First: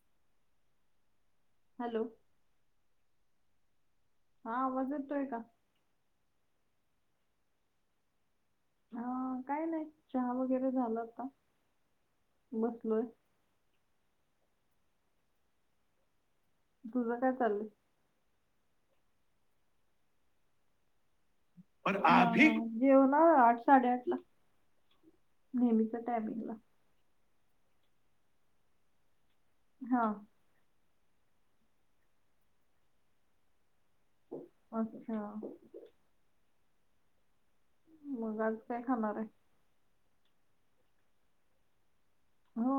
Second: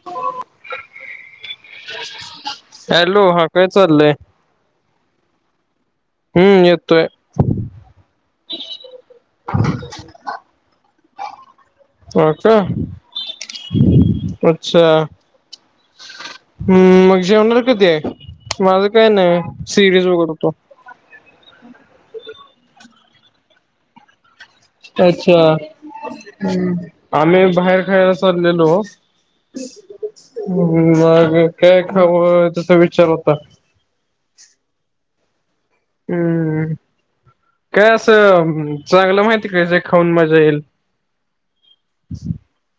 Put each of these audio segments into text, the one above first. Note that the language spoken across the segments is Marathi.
[inaudible] हॅलो हॅलो हा काय चाललंय? हा, आवाज येतोय का? हम्म, येतोय. ''हां'' काही नाही चहा वगैरे झाला आता ह का बसलोय. अच्छा. हम्म, तुझं मग काय जेवणार चाललंय कधी आहे. माझं काय नाही सिरीज बघत होतो. पर अभी जेवणं आठ साडे आठ ला. अच्छा नेहमीच्या टायमिंगला आम्ही बाहेर खायला चाललेलो. हा मग काय खाऊ तसा विचार होता. अच्छा. हम्म, काय मग आज असं काय खाणार चांगलं आहे माहितीये काय जे खाऊन मजा येईल. हो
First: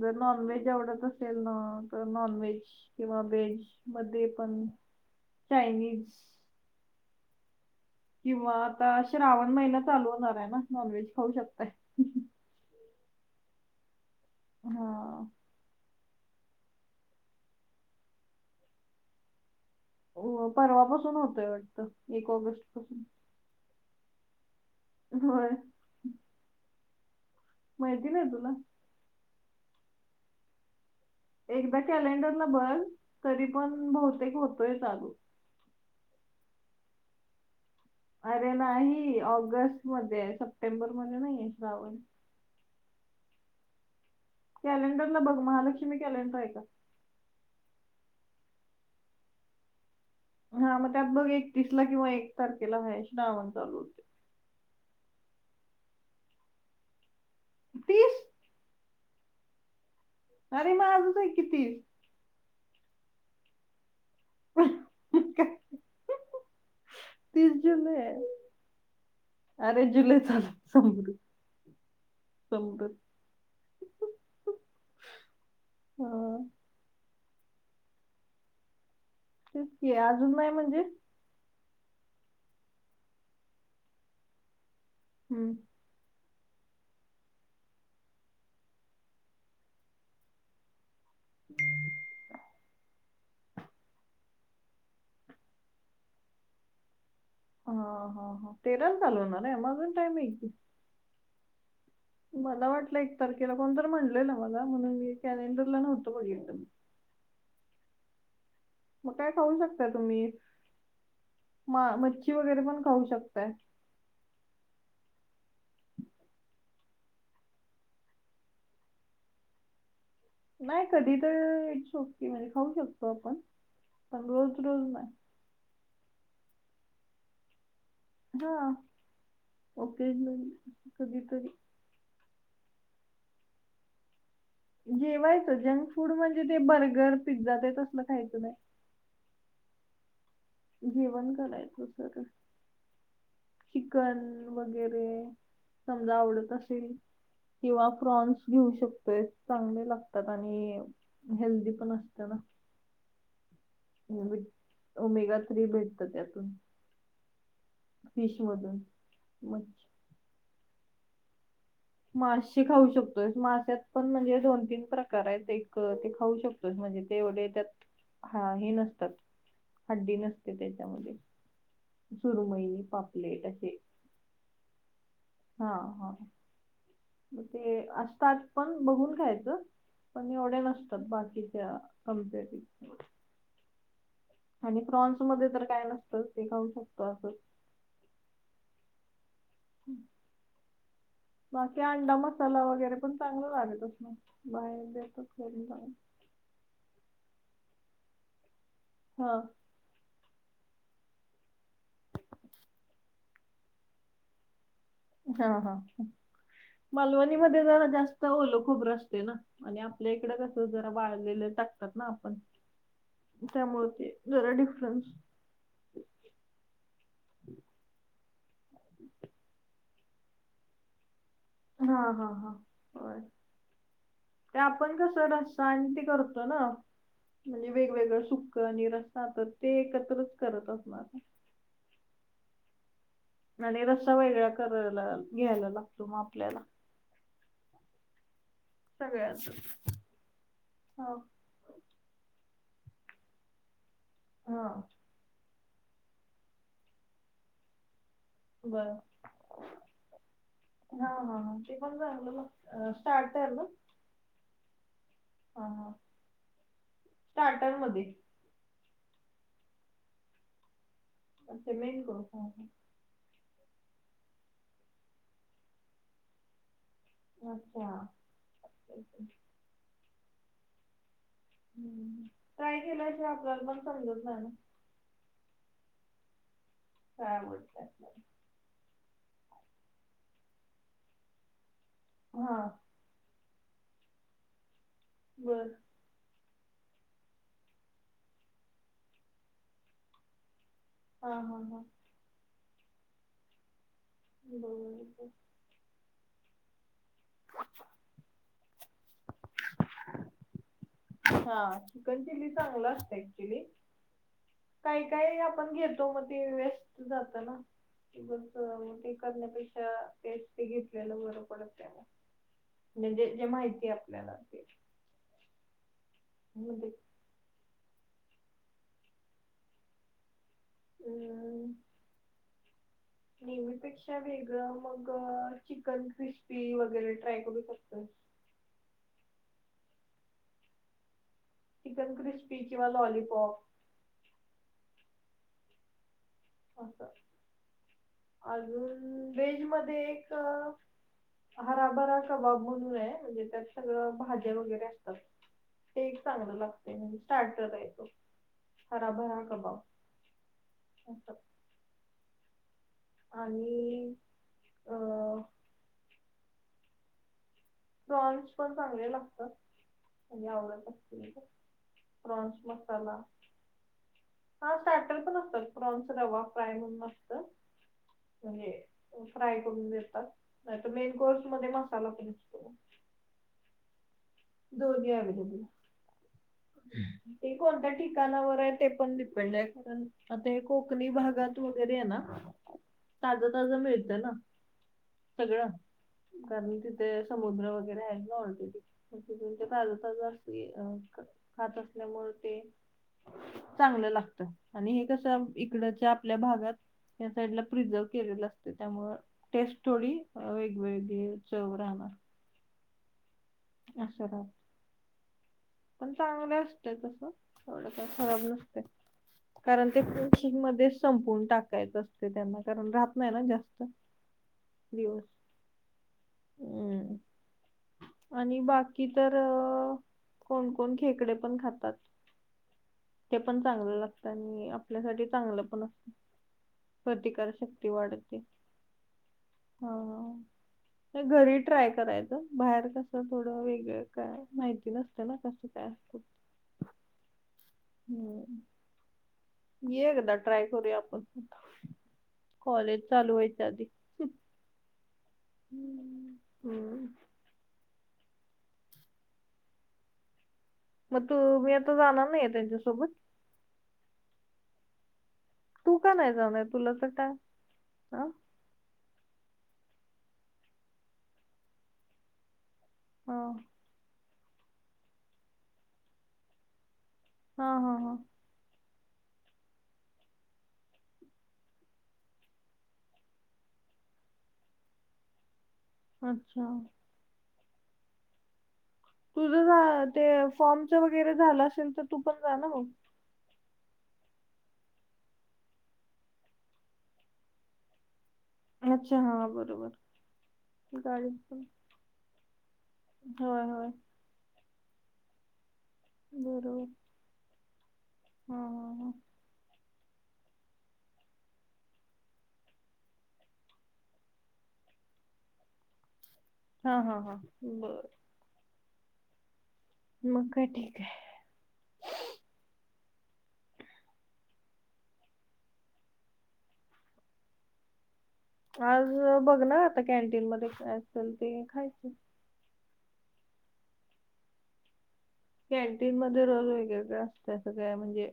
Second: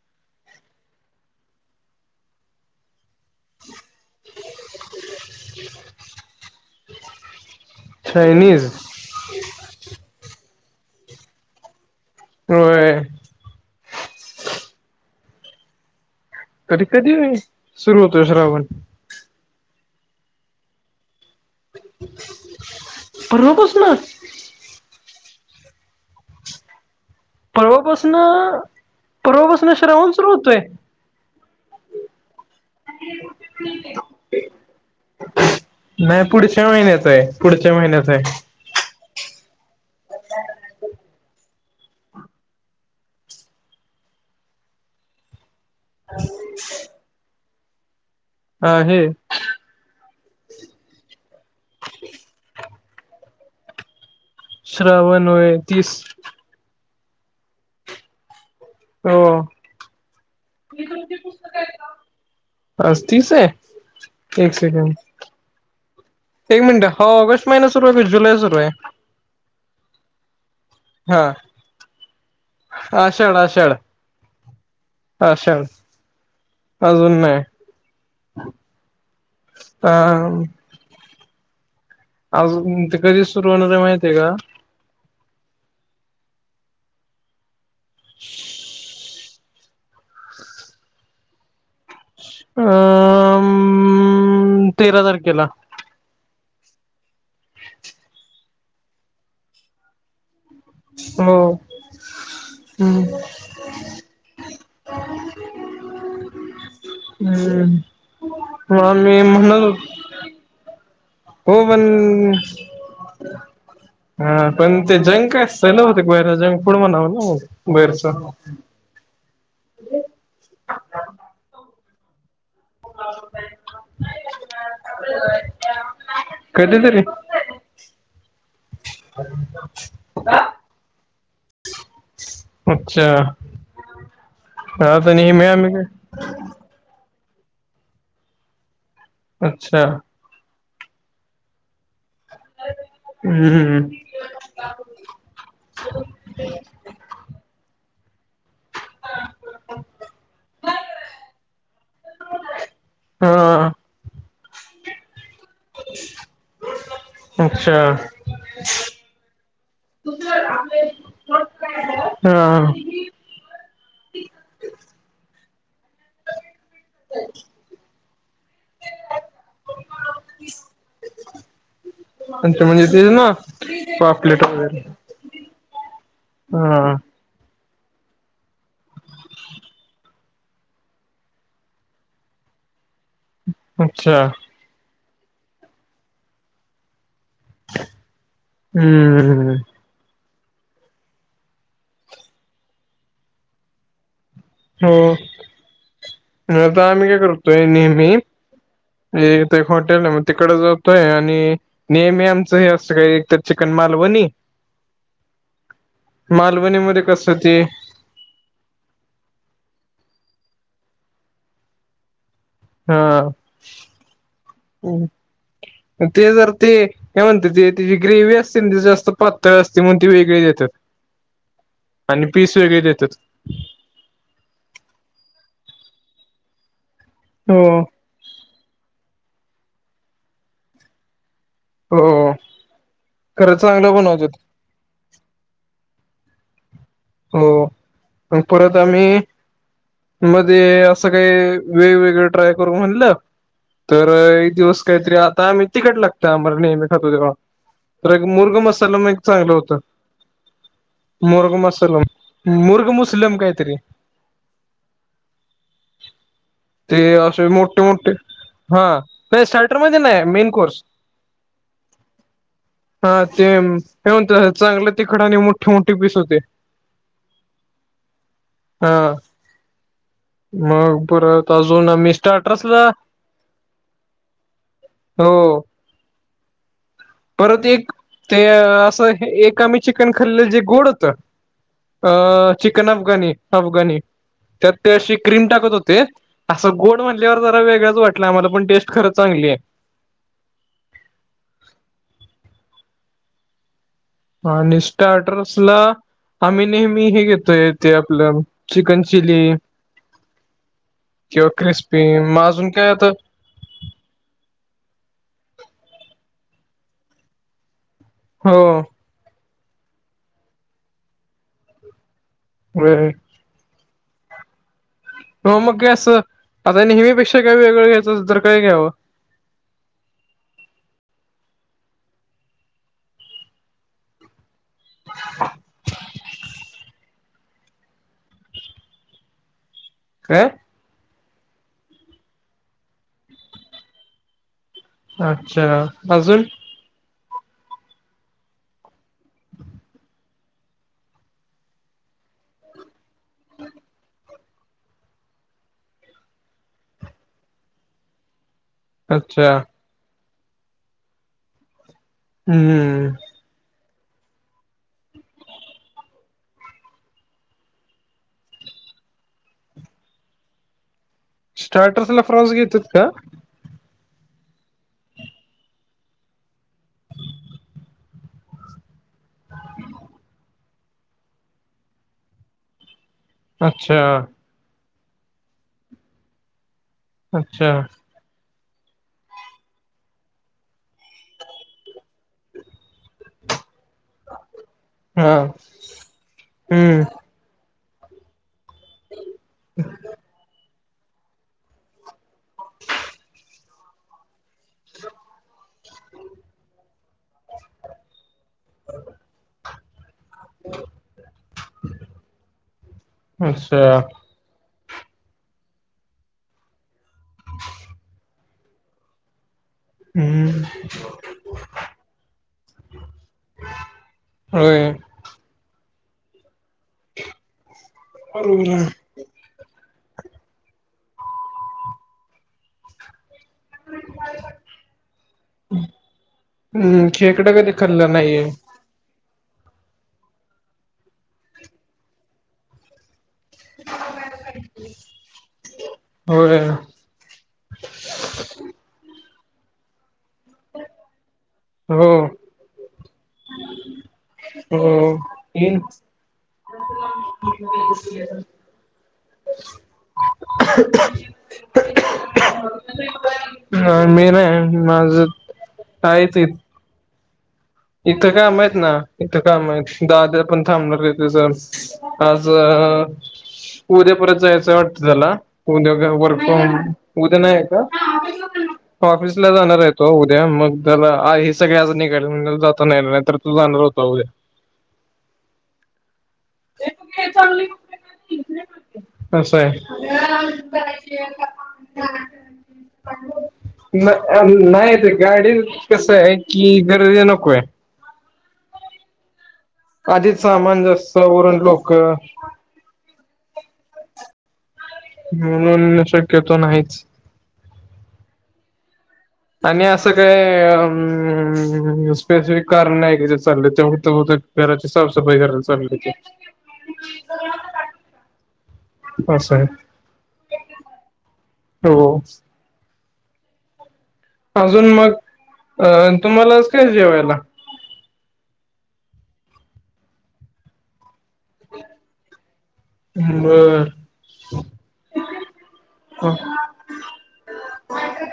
जर नॉनव्हेज आवडत असेल ना तर नॉन व्हेज किंवा व्हेज. मध्ये पण चायनीज. किंवा चायनीज आता श्रावण महिना चालू होणार आहे ना, नॉन व्हेज खाऊ शकताय. होय, हा, कधी कधी सुरू होतोय श्रावण? हो परवापासून होतोय वाटतं एक ऑगस्ट पासून. परवापासनं? होय. माहिती पर्वापासून नाही तुला पर्वापासून श्रावण सुरू होतोय. एकदा कॅलेंडरला बग तरी पण बहुतेक होतोय चालू. नाही पुढच्या महिन्यात आहे पुढच्या महिन्यात आहे. अरे नाही ऑगस्ट मध्ये सप्टेंबर मध्ये नाही आहे श्रावण. कॅलेंडरला बघ महालक्ष्मी कॅलेंडर आहे का. अ हे, हा, मग त्यात बघ एक तीस किंवा एक तारखेला हाय श्रावण चालू होते. श्रावण होय तीस. तीस. हो, अरे मग आजच आहे की, तीस. आज तीस आहे. एक सेकंड, एक मिनिटं हो ऑगस्ट तीस महिना सुरू आहे जुलै सुरू आहे. अरे जुलै चालू समृद्ध ह, समृद्ध आषाढ आषाढ आषाढ, हा अजून नाय तेच की, अजून नाय म्हणजे अजून ते कधी सुरू होणारे माहिती आहे का? हम्म, [inaudible] [inaudible] अ..., मी...., तेरा तारखेला ह ह ह, तेराले चालू होणार म्हणून त्या नी [unintelligible] मला वाटलं हम्म एक तारखेला, कोण तर म्हणलेला मला म्हणून मी कॅलेंडरला नव्हतो बघितलं. हम्म मग आम्ही काय खाऊ शकताय म्हणत तुम्ही, हो मा मच्छी पण वगैरे पण खाऊ शकताय. हा पण ते जंग काय सण होते बुयारा जंग फुड म्हणाव असं बैरच नाही कधी तर इट्स ओके म्हणजे खाऊ शकतो आपण. पण रोज रोज नाही. कधीतरी धा, ओकेजनली कधीतरी अच्छा. आता नेहमी जेवायचं आम्ही काय जंक फूड म्हणजे ते बर्गर, पिझ्झा ते तसलं खायचं नाही. अच्छा. जेवण करायचं सरळ. [unintelligible] हम्म. चिकन वगैरे समजा आवडत असेल किंवा प्रॉन्स घेऊ शक ते चांगले लागतात. आणि हेल्दी पण असते ना, हा लिमीट, ओमेगा थ्री भेटतं त्यातून. फिश मधून अच्छा. मग [unintelligible] मासे हा. खाऊ शकतोयस. माशात पण म्हणजे दोन तीन प्रकार आहेत. ते एक खाऊ शक म्हणजे तेवढे त्यात हा हे नसतात. हड्डी नसते त्याच्यामध्ये. अच्छा सुरमई म्हणजे तेच ना पापलेट असे पापलेट वगैरे हा हा, हा ते असतात पण बघून ख्यायचं. पण एवढे नसतात बाकीच्या कमपेटिव्ह अच्छा. आणि प्रान्स मध्ये तर काय नसतं ते खाऊ शकतो असं. हम्म्म, हम्म, बाकी अंडा मसाला वगैरे पण चांगला लागत असणार. बाहेर देतात करून चांगला. नाहित आम्ही काय करतोय नेहमी हा ये ते हॉटेल नव तिकडं जातोय आणि नेहमी आमचं हे असं काही एक त चिकन मालवणी हा हा हा, मालवणीमध्ये कसं ते मालवणीमध्ये जरा जास् त ओलं खोबरं अस्तेना आणि आपल्या इकडं कसं जरा वाळलेलं टाकतात ना आपण हा त्यामुळे ते जरा डिफरन्स ते जर ते! काय म्हणत्यां ते त्याची ग्रेवी असते ना ती जास्त पातळ असते म्हणू ती वेगळे देत्यांत. हा आणि हा हा. पीस वेगळे देत्यात. होय ते आपण कसं रस्सा आणि ते करतो ना हो म्हणजे वेगवेगळं सु कं आणि रस्सा तं ते एकत्रच करत असणार. हो! खरं आणि चांगलं रस्सा बनवतात वेगळा करायला घ्यायला लागतो म आपल्याला. हो अन परत आम्ही सगळ्यांच मध्ये असं हो काही. वेगवेगळ ट्राय करू म्हणलं तर एक हा. दिवस काहीतरी आता आही तिकटला त्यां आंबर नेहमी खातोय देवां. तर एक मुर्ग बर मसाला मयीकं चालू होत, हा हा हा. मुर्ग ते मस तं पण चांगलं लावून मुर्ग लागत मुसलम स्टार्टर ना कायतरी! हा हा. ते असे स्टार्टर मोठे मध्ये मोठे, हा ये साईटर मध्ये ना मेन कोर्स. अच्छा मेन कोर्स हा हा! हा ते ते म्हणत्यां चांगलं तिखट आणि मोठे मोठे पीस होते. अच्छा! हा मग अजून परत आमी ट्राय स्टार्टरसला केल्याशिवाय आपल्याला पण समजत नाही ना हो! काय परत आवडतंय एक आपल्याला. ते अ असं हे एक आम्ही चिकन खाल्ल जे गोड होत. अ हा चिकन अफगानी, अफगाणी त्यात ते अशी क्रीम बर टाकत होते. असं गोड म्हणल्यावर जरा वेगळंच वाटलं आम्हाला पण टेस्ट खरंच चांगली आहे. हा हा हा! आणि बरोबर स्टार्टर्स ला! आम्ही नेहमी हे घेतोय ते आपलं चिकन चिली. किंवा हा क्रिस्पी चिकन मआजून चांगलं काय आता. असतं चिली काही काही आपण घेतो म ते वेस्ट जात ना. ते बस हो मग ते करण्यापेक्षा तेच ते घेतलेलं बरं पडत त्याला. व्हय म्हणजे जे माहिती हे आपल्याला ते. हो मग काय असं, आता म्हणजे नेहमीपेक्षा काही वेगळं घ्यायंच तर काय घ्यावं? अ! नेहमीपेक्षा वेगळं मग चिकन क्रिस्पी वगैरे ट्राय करू शकतोस. काय? चिकन क्रिस्पी किंवा लॉलीपॉप. अच्छा अजून. असं. अजून व्हेज मध्ये एक हराभरा कबाब म्हणून आहे. म्हणजे त्यात सगळं भाज्या वगैरे असतात. ते एक चांगलं लागतेय म्हणजे स्टार्टरं टाईप. हराबरा अच्छा कबाव असं. हूं! आणि अ! प्रॉन्स पण चांगले लागतात आणि आवडतां. स्टार्टर्सला फ्रॉन्स प्रॉन्स घेतात का मसाला. हा स्टार्टर पण असतात, प्रॉन्स रवा फ्राय म्हणून असत म्हणजे. फ्राय करून देतात, नाहीतर मेन कोर्स मध्ये मसाला [unintelligible] असतो. अच्छा दोनही अच्छा कोणता [unintelligible] नावर आहे ते पण डिपेंड आहे, आता हे कोकणी भागात वगैरे आहे ना ताजं ताजं मिळतं ना, हा सगळं, कारण तिथे हम्म समुद्र वगैरे आहे ना ऑलरेडी. तिथून ते ताजं ताजं असते अ, खात असल्यामुळे ते चांगलं लागतं, आणि हे कसं इकडच्या आपल्या भागात, ह्या साईडला प्रिझर्व केलेलं असतं त्यामुळं टेस्ट थोडी अ वेगवेगळी चव राहणार. अच्छा. असं राहत पण चांगले असतय तसं,, एवढं काय खराब नसतय कारण ते फि हम्म मध्ये संपून टाकायचं असतय त्यांना, कारण राहत नाही ना जास्त. होय. दिवस हम्म,, आणि बरोबर आहे. बाकी तर अ कोणकोण खेकडे पण खातात. ते चांगलं लागतं आणि आपल्यासाठी चांगलं पण अस हम्म खेकडं कधी प्रतिकारशक्ती खाल्लं वाढते. नाहीये हो,, हे घरी ट्राय करायचं, बाहेर कसं थोडं वेगळं काय, माहिती नसतं ना कसं काय असतय. होय. हम्म. एकदा ट्राय करूया आपण, हो कॉलेज चालू व्हायच्या आधी. हो,, तीन हम्म. हम्म. [unintelligible] मग तूऽमी आता जाणार नाही आहे त्यांच्यासोबत? नाही मी नाही, माझं तू का नाही जाऊनय तुला तर काय हा इथं काम आहेत ना, इथं काम आहेत, दाद्या पण थांबणार इथंच आज, आज अ, हा उद्या परत जायचाय वाटतं त्याला, उद्या वर्क फ्रॉम उद्या नाही आहे हा का? हा हा. ऑफिसला जाणार आहे तो उद्या, मग त्याला हे सगळे आज निघाले नाही नाहीतर तू जानार हुता व्हय. अच्छा. ते चांगली तुझं झा ते फॉर्मच वगैरे झालं असेल तर तू पण जा ना मग. अ नाही ते गाडी कसं आहे की गरज नको आहे हेच हां बरोबर इधीच सामान जास्त, गाडी वर पण आणी लोकं होय होय. म्हणून शक्यतो बरोबर नाहीच हा हा हा. आणि असं काय, स्पेसिफिक कारण नाही की चाललं तेव त ब घराची साफसफाई कराय चाललूय त्याची हा हा हा बर. पाच सा य मग काय ठीक हाय. हो अजूंन मगं अं तुम्हांलाचं कायं जेवांयला आंज बघं नां आंता कॅन्टीन मध्यें असेल ते खायचं बरं कॅन्टीन मध्यें रोल वगेरे गं असतं सगळ्यां म्हणजे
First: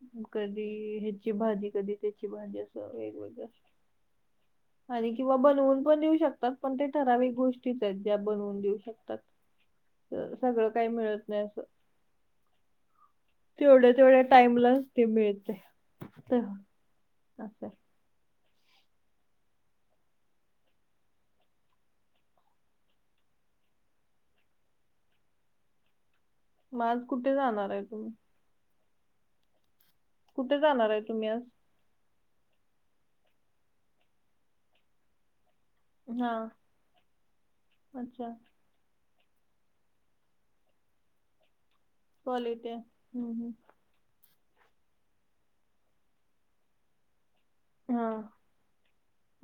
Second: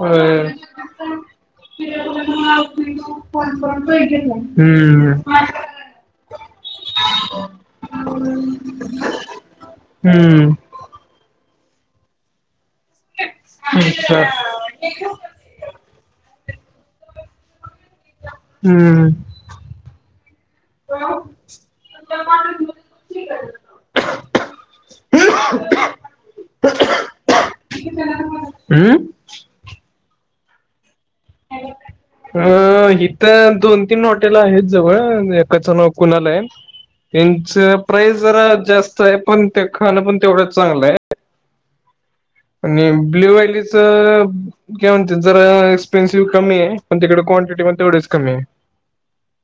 होय. कधीं ह्यांची भाजी कधीं त्यांची भाजी असं वेगवेगळं हम्मं आणि किंवा बनवूंन पणं देऊं शकतांत पणं ते ठरांवीक गोष्टीचं आहेतं ज्यां बनवूंन देऊं शकतांत हम्म. सगळं कां मित नाहीं तेवढ्यां अच्छा. तेवढ्यां टाईमलां मितं हं हम्मं करं मग आज कुठे जाणार आहे तुम्ही हम्मं कुंठे जाणारं आहे तुम्हीं आंज अं इंथ दोन तीनं हॉटेल आहेतं जवळं एकांच नोक पुण्यांला हा आहे त्यांच प्राईस अच्छा जरां जास्तं आहे पणं ते खाणं पणं तेवढं चांगलं आहे कॉलेज आहे आणि ब्ल्यूं हम्म, हम्म. व्हॅलीच कां जरां एक्सपेन्सिव्ह कमी पणं तिकडे क्वांटिटी म्हंणे तेवढीचं हा कमी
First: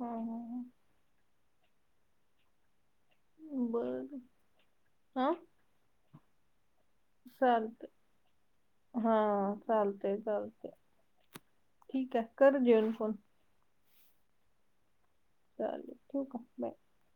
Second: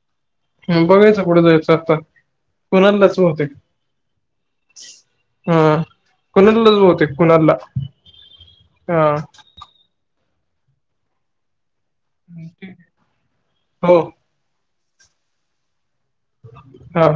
हा हा बघायचं पुढे जायचं आंता कोणां लाचं भवतेक होते बर हां कोणं लजवते चालतं हां चालतंय चालतं ठीकं आहे करं जेवणं फोन हो चालेल ठीकं आहे बांय हां